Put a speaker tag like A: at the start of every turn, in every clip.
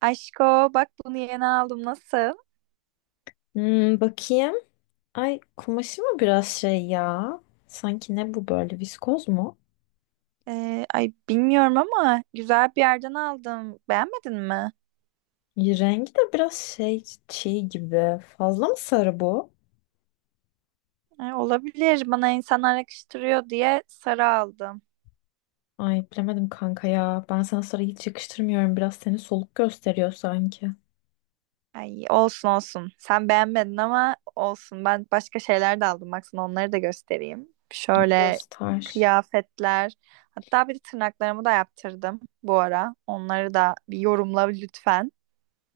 A: Aşko, bak bunu yeni aldım, nasıl?
B: Hmm, bakayım. Ay, kumaşı mı biraz şey ya? Sanki ne bu böyle viskoz mu?
A: Ay, bilmiyorum ama güzel bir yerden aldım. Beğenmedin mi?
B: Rengi de biraz şey çiğ gibi. Fazla mı sarı bu?
A: Ay, olabilir, bana insanlar yakıştırıyor diye sarı aldım.
B: Ay, bilemedim kanka ya. Ben sana sarı hiç yakıştırmıyorum. Biraz seni soluk gösteriyor sanki.
A: Ay, olsun olsun. Sen beğenmedin ama olsun. Ben başka şeyler de aldım. Bak, sana onları da göstereyim. Şöyle
B: Göster.
A: kıyafetler. Hatta bir de tırnaklarımı da yaptırdım bu ara. Onları da bir yorumla lütfen.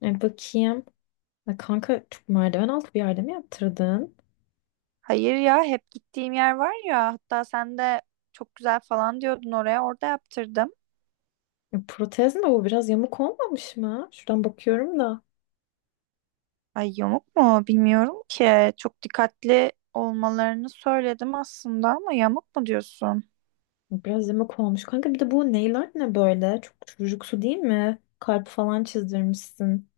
B: Bakayım. Ay, kanka çok merdiven altı bir yerde mi yaptırdın?
A: Hayır ya, hep gittiğim yer var ya, hatta sen de çok güzel falan diyordun oraya, orada yaptırdım.
B: Protez mi bu? Biraz yamuk olmamış mı? Şuradan bakıyorum da.
A: Ay, yamuk mu bilmiyorum ki, çok dikkatli olmalarını söyledim aslında ama yamuk mu diyorsun?
B: Biraz yemek olmuş. Kanka bir de bu nail art ne böyle? Çok çocuksu değil mi? Kalp falan çizdirmişsin.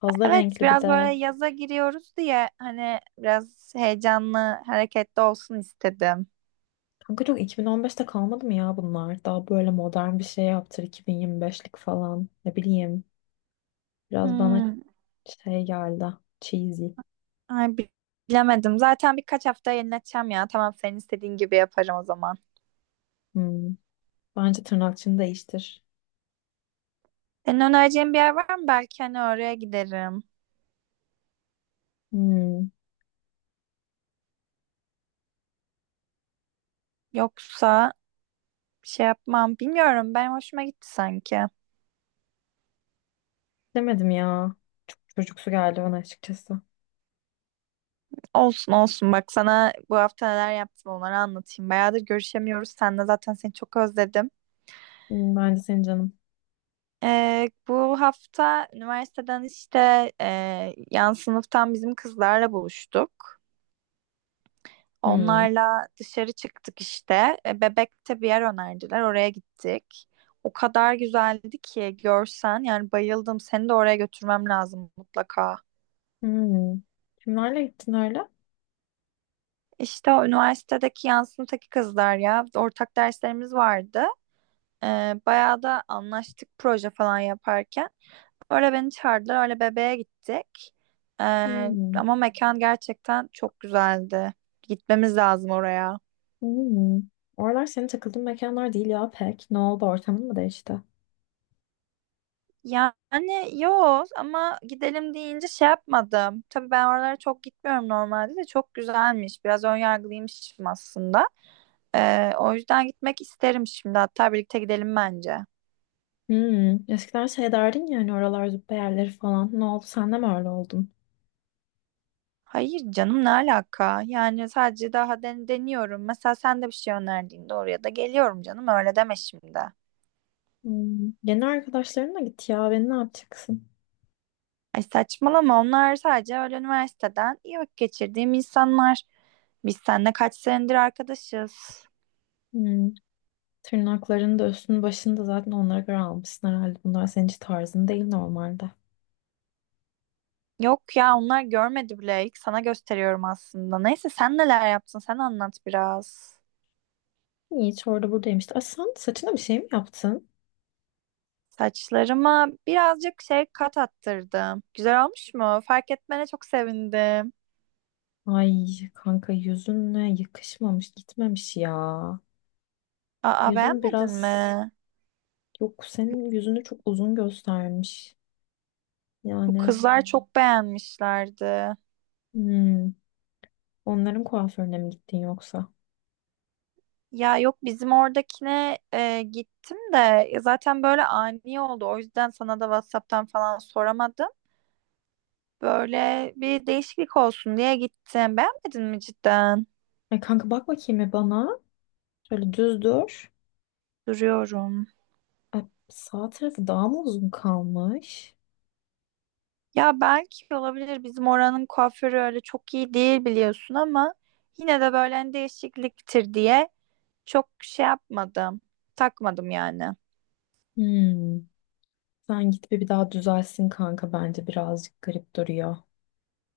B: Fazla
A: Evet,
B: renkli bir
A: biraz
B: de.
A: böyle yaza giriyoruz diye hani biraz heyecanlı hareketli olsun istedim.
B: Kanka çok 2015'te kalmadı mı ya bunlar? Daha böyle modern bir şey yaptır 2025'lik falan. Ne bileyim. Biraz bana
A: Hmm,
B: şey geldi. Cheesy.
A: ay bi- bilemedim, zaten birkaç hafta yenileteceğim ya, tamam, senin istediğin gibi yaparım o zaman.
B: Hmm. Bence tırnakçını değiştir.
A: Senin önereceğin bir yer var mı? Belki hani oraya giderim.
B: Hmm.
A: Yoksa bir şey yapmam. Bilmiyorum. Benim hoşuma gitti sanki.
B: Demedim ya. Çocuksu geldi bana açıkçası.
A: Olsun olsun. Bak sana bu hafta neler yaptım, onları anlatayım. Bayağıdır görüşemiyoruz. Sen de zaten, seni çok özledim.
B: Hmm, ben de senin canım.
A: Bu hafta üniversiteden, işte yan sınıftan bizim kızlarla buluştuk.
B: Hmm.
A: Onlarla dışarı çıktık işte. E, Bebek'te bir yer önerdiler. Oraya gittik. O kadar güzeldi ki, görsen, yani bayıldım. Seni de oraya götürmem lazım mutlaka.
B: Hmm. Kimlerle gittin öyle?
A: İşte o üniversitedeki yansımadaki kızlar ya. Ortak derslerimiz vardı. Ee, Bayağı da anlaştık proje falan yaparken. Öyle beni çağırdılar. Öyle bebeğe gittik.
B: Hmm.
A: Ama mekan gerçekten çok güzeldi. Gitmemiz lazım oraya.
B: Hmm. Oralar senin takıldığın mekanlar değil ya pek. Ne oldu, ortamın mı değişti?
A: Yani yok, ama gidelim deyince şey yapmadım. Tabii ben oralara çok gitmiyorum normalde, de çok güzelmiş. Biraz önyargılıymışım aslında. O yüzden gitmek isterim şimdi. Hatta birlikte gidelim bence.
B: Hmm. Eskiden şey derdin ya hani, oralar züppe yerleri falan. Ne oldu, sen de mi öyle oldun?
A: Hayır canım, ne alaka? Yani sadece daha deniyorum. Mesela sen de bir şey önerdiğinde oraya da geliyorum canım. Öyle deme şimdi.
B: Hmm. Yeni arkadaşlarınla git ya, beni ne yapacaksın?
A: Ay saçmalama, onlar sadece öyle üniversiteden iyi vakit geçirdiğim insanlar. Biz seninle kaç senedir arkadaşız.
B: Hmm. Tırnaklarını da üstünü başını da zaten onlara göre almışsın herhalde. Bunlar senin hiç tarzın değil normalde.
A: Yok ya, onlar görmedi bile. İlk sana gösteriyorum aslında. Neyse, sen neler yaptın, sen anlat biraz.
B: Hiç orada buradayım işte. Ay, sen saçına bir şey mi yaptın?
A: Saçlarıma birazcık şey kat attırdım. Güzel olmuş mu? Fark etmene çok sevindim.
B: Ay kanka, yüzünle yakışmamış, gitmemiş ya.
A: Aa,
B: Yüzün
A: beğenmedin
B: biraz,
A: mi?
B: yok senin yüzünü çok uzun göstermiş.
A: Bu
B: Yani
A: kızlar çok beğenmişlerdi.
B: hmm, onların kuaförüne mi gittin yoksa?
A: Ya yok, bizim oradakine gittim de, ya zaten böyle ani oldu. O yüzden sana da WhatsApp'tan falan soramadım. Böyle bir değişiklik olsun diye gittim. Beğenmedin mi cidden?
B: Ay kanka, bak bakayım bir bana. Şöyle düz dur.
A: Duruyorum.
B: Ay, sağ tarafı daha mı uzun kalmış?
A: Ya belki olabilir. Bizim oranın kuaförü öyle çok iyi değil, biliyorsun, ama yine de böyle hani değişikliktir diye çok şey yapmadım. Takmadım yani.
B: Hmm, sen git bir daha düzelsin kanka, bence birazcık garip duruyor.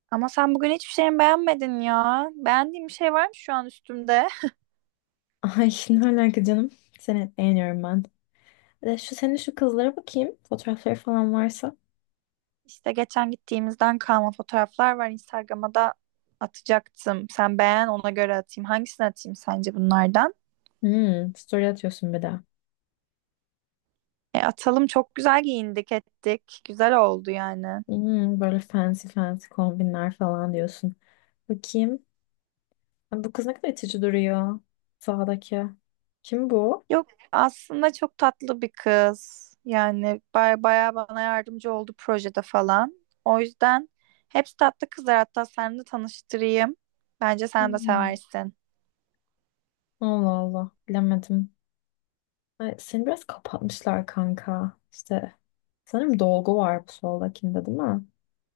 A: Ama sen bugün hiçbir şeyimi beğenmedin ya. Beğendiğim bir şey var mı şu an üstümde?
B: Ay ne alaka canım. Seni beğeniyorum ben. Şu senin şu kızlara bakayım. Fotoğrafları falan varsa.
A: İşte geçen gittiğimizden kalma fotoğraflar var. Instagram'a da atacaktım. Sen beğen, ona göre atayım. Hangisini atayım sence bunlardan?
B: Hmm, story atıyorsun bir de.
A: E, atalım, çok güzel giyindik ettik. Güzel oldu yani.
B: Hmm, böyle fancy fancy kombinler falan diyorsun. Bakayım. Ay, bu kız ne kadar itici duruyor. Sağdaki. Kim bu?
A: Yok, aslında çok tatlı bir kız. Yani baya bana yardımcı oldu projede falan. O yüzden hepsi tatlı kızlar. Hatta sen de tanıştırayım. Bence sen de
B: Hmm.
A: seversin.
B: Allah Allah. Bilemedim. Ay, seni biraz kapatmışlar kanka. İşte sanırım dolgu var bu soldakinde, değil mi?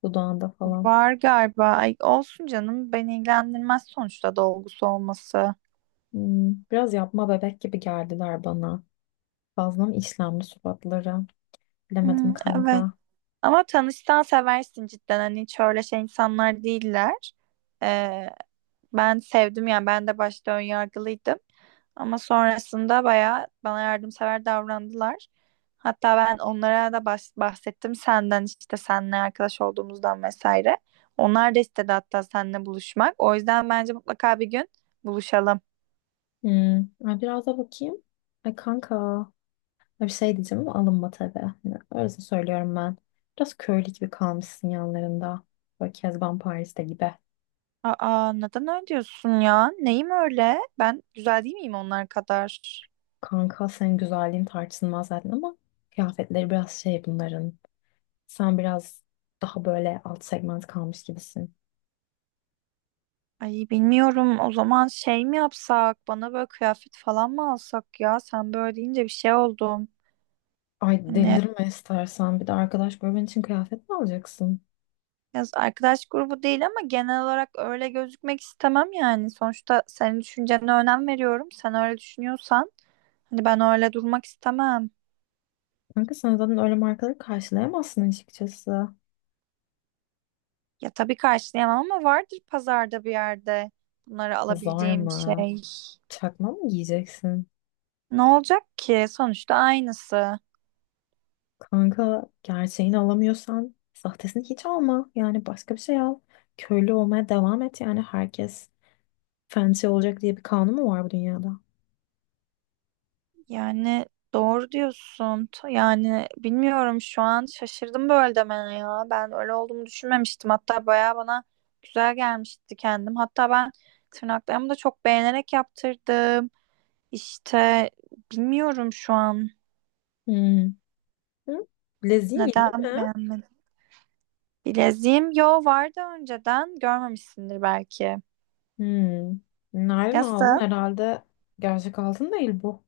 B: Dudağında falan.
A: Var galiba. Ay, olsun canım. Beni ilgilendirmez sonuçta dolgusu olması.
B: Hmm, biraz yapma bebek gibi geldiler bana. Fazla mı işlemli suratları?
A: Hmm,
B: Bilemedim
A: evet.
B: kanka.
A: Ama tanışsan seversin cidden, hani hiç öyle şey insanlar değiller. Ee, Ben sevdim yani, ben de başta ön yargılıydım. Ama sonrasında bayağı bana yardımsever davrandılar. Hatta ben onlara da bahsettim senden, işte seninle arkadaş olduğumuzdan vesaire. Onlar da istedi hatta seninle buluşmak. O yüzden bence mutlaka bir gün buluşalım.
B: Hmm. Ay, biraz da bakayım. Ay kanka. Ay, bir şey diyeceğim ama alınma tabii. Hani öylesine söylüyorum ben. Biraz köylü gibi kalmışsın yanlarında. Böyle Kezban Paris'te gibi.
A: Aa, neden öyle diyorsun ya? Neyim öyle? Ben güzel değil miyim onlar kadar?
B: Kanka senin güzelliğin tartışılmaz zaten ama kıyafetleri biraz şey bunların. Sen biraz daha böyle alt segment kalmış gibisin.
A: Ay bilmiyorum, o zaman şey mi yapsak, bana böyle kıyafet falan mı alsak, ya sen böyle deyince bir şey oldum.
B: Ay,
A: Hani
B: delirme istersen. Bir de arkadaş bölmen için kıyafet mi alacaksın?
A: biraz arkadaş grubu değil ama genel olarak öyle gözükmek istemem yani. Sonuçta senin düşüncene önem veriyorum. Sen öyle düşünüyorsan hani ben öyle durmak istemem.
B: Kanka sen zaten öyle markaları karşılayamazsın açıkçası.
A: Ya tabii karşılayamam ama vardır pazarda bir yerde bunları
B: Hazar
A: alabileceğim bir
B: mı?
A: şey.
B: Çakma mı giyeceksin?
A: Ne olacak ki? Sonuçta aynısı.
B: Kanka, gerçeğini alamıyorsan sahtesini hiç alma. Yani başka bir şey al. Köylü olmaya devam et. Yani herkes fancy olacak diye bir kanun mu var bu dünyada?
A: Yani doğru diyorsun. Yani bilmiyorum, şu an şaşırdım böyle demene ya. Ben öyle olduğumu düşünmemiştim. Hatta bayağı bana güzel gelmişti kendim. Hatta ben tırnaklarımı da çok beğenerek yaptırdım. İşte bilmiyorum şu an
B: Hmm. Hı? Leziğin yeni
A: neden
B: mi?
A: beğenmedim. Bileziğim yo vardı önceden, görmemişsindir belki.
B: Hmm. Nereden aldın?
A: Nasıl?
B: Herhalde gerçek altın değil bu.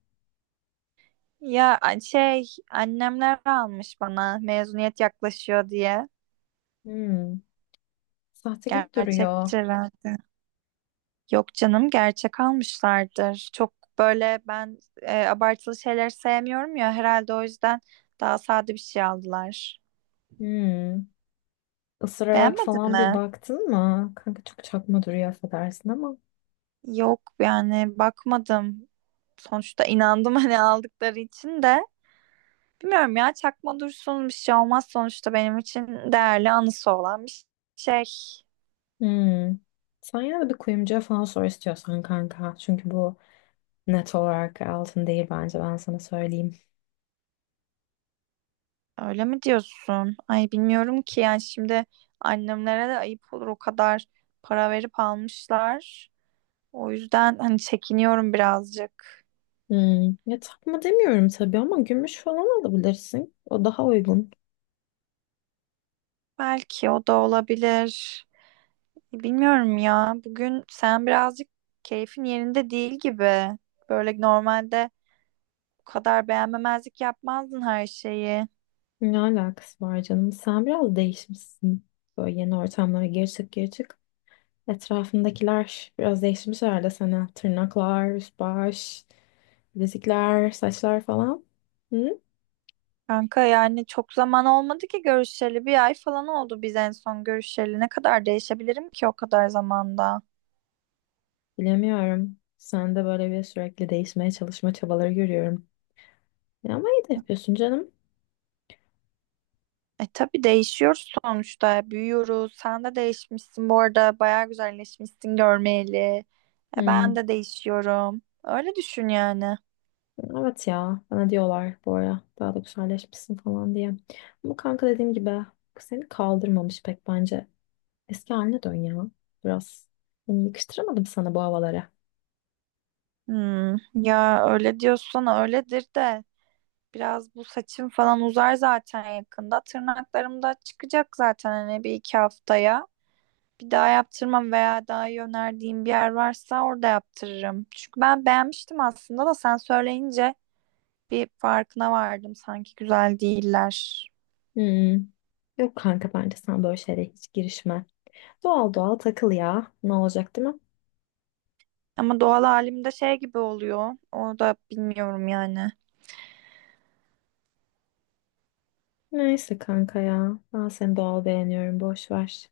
A: Şey, annemler almış bana, mezuniyet yaklaşıyor diye.
B: Hmm. Sahte gibi duruyor.
A: Gerçektir herhalde. Yok canım, gerçek almışlardır. Çok böyle ben abartılı şeyler sevmiyorum ya, herhalde o yüzden daha sade bir şey aldılar.
B: Hmm. Isırarak
A: Beğenmedin
B: falan bir
A: mi?
B: baktın mı? Kanka çok çakma duruyor, affedersin ama.
A: Yok, yani bakmadım. Sonuçta inandım hani aldıkları için de. Bilmiyorum ya, çakma dursun, bir şey olmaz, sonuçta benim için değerli anısı olan bir şey.
B: Hmm. Sen yine de bir kuyumcuya falan sor istiyorsan kanka. Çünkü bu net olarak altın değil bence, ben sana söyleyeyim.
A: Öyle mi diyorsun? Ay bilmiyorum ki, yani şimdi annemlere de ayıp olur, o kadar para verip almışlar. O yüzden hani çekiniyorum birazcık.
B: Hmm. Ya takma demiyorum tabii ama gümüş falan alabilirsin. O daha uygun.
A: Belki o da olabilir. Bilmiyorum ya. Bugün sen birazcık keyfin yerinde değil gibi. Böyle normalde bu kadar beğenmemezlik yapmazdın her şeyi.
B: Ne alakası var canım? Sen biraz değişmişsin. Böyle yeni ortamlara geri çık geri çık. Etrafındakiler biraz değişmiş herhalde sana. Tırnaklar, üst baş, bilezikler, saçlar falan.
A: Kanka yani çok zaman olmadı ki görüşeli. Bir ay falan oldu biz en son görüşeli. Ne kadar değişebilirim ki o kadar zamanda?
B: Bilemiyorum. Sen de böyle bir sürekli değişmeye çalışma çabaları görüyorum. Ya ama iyi de yapıyorsun canım.
A: E tabii değişiyoruz sonuçta. Büyüyoruz. Sen de değişmişsin bu arada. Bayağı güzelleşmişsin görmeyeli. E ben
B: Hmm.
A: de değişiyorum. Öyle düşün yani.
B: Evet ya. Bana diyorlar bu ara daha da güzelleşmişsin falan diye. Ama kanka dediğim gibi, seni kaldırmamış pek bence. Eski haline dön ya. Biraz. Yani yakıştıramadım sana bu havalara.
A: Hmm, ya öyle diyorsan öyledir de. Biraz bu saçım falan uzar zaten yakında. Tırnaklarım da çıkacak zaten hani bir iki haftaya. Bir daha yaptırmam veya daha iyi önerdiğim bir yer varsa orada yaptırırım. Çünkü ben beğenmiştim aslında da sen söyleyince bir farkına vardım. Sanki güzel değiller.
B: Hmm. Yok kanka, bence sen böyle şeylere hiç girişme. Doğal doğal takıl ya. Ne olacak, değil mi?
A: Ama doğal halimde şey gibi oluyor. O da bilmiyorum yani.
B: Neyse kanka ya. Ben seni doğal beğeniyorum. Boş ver.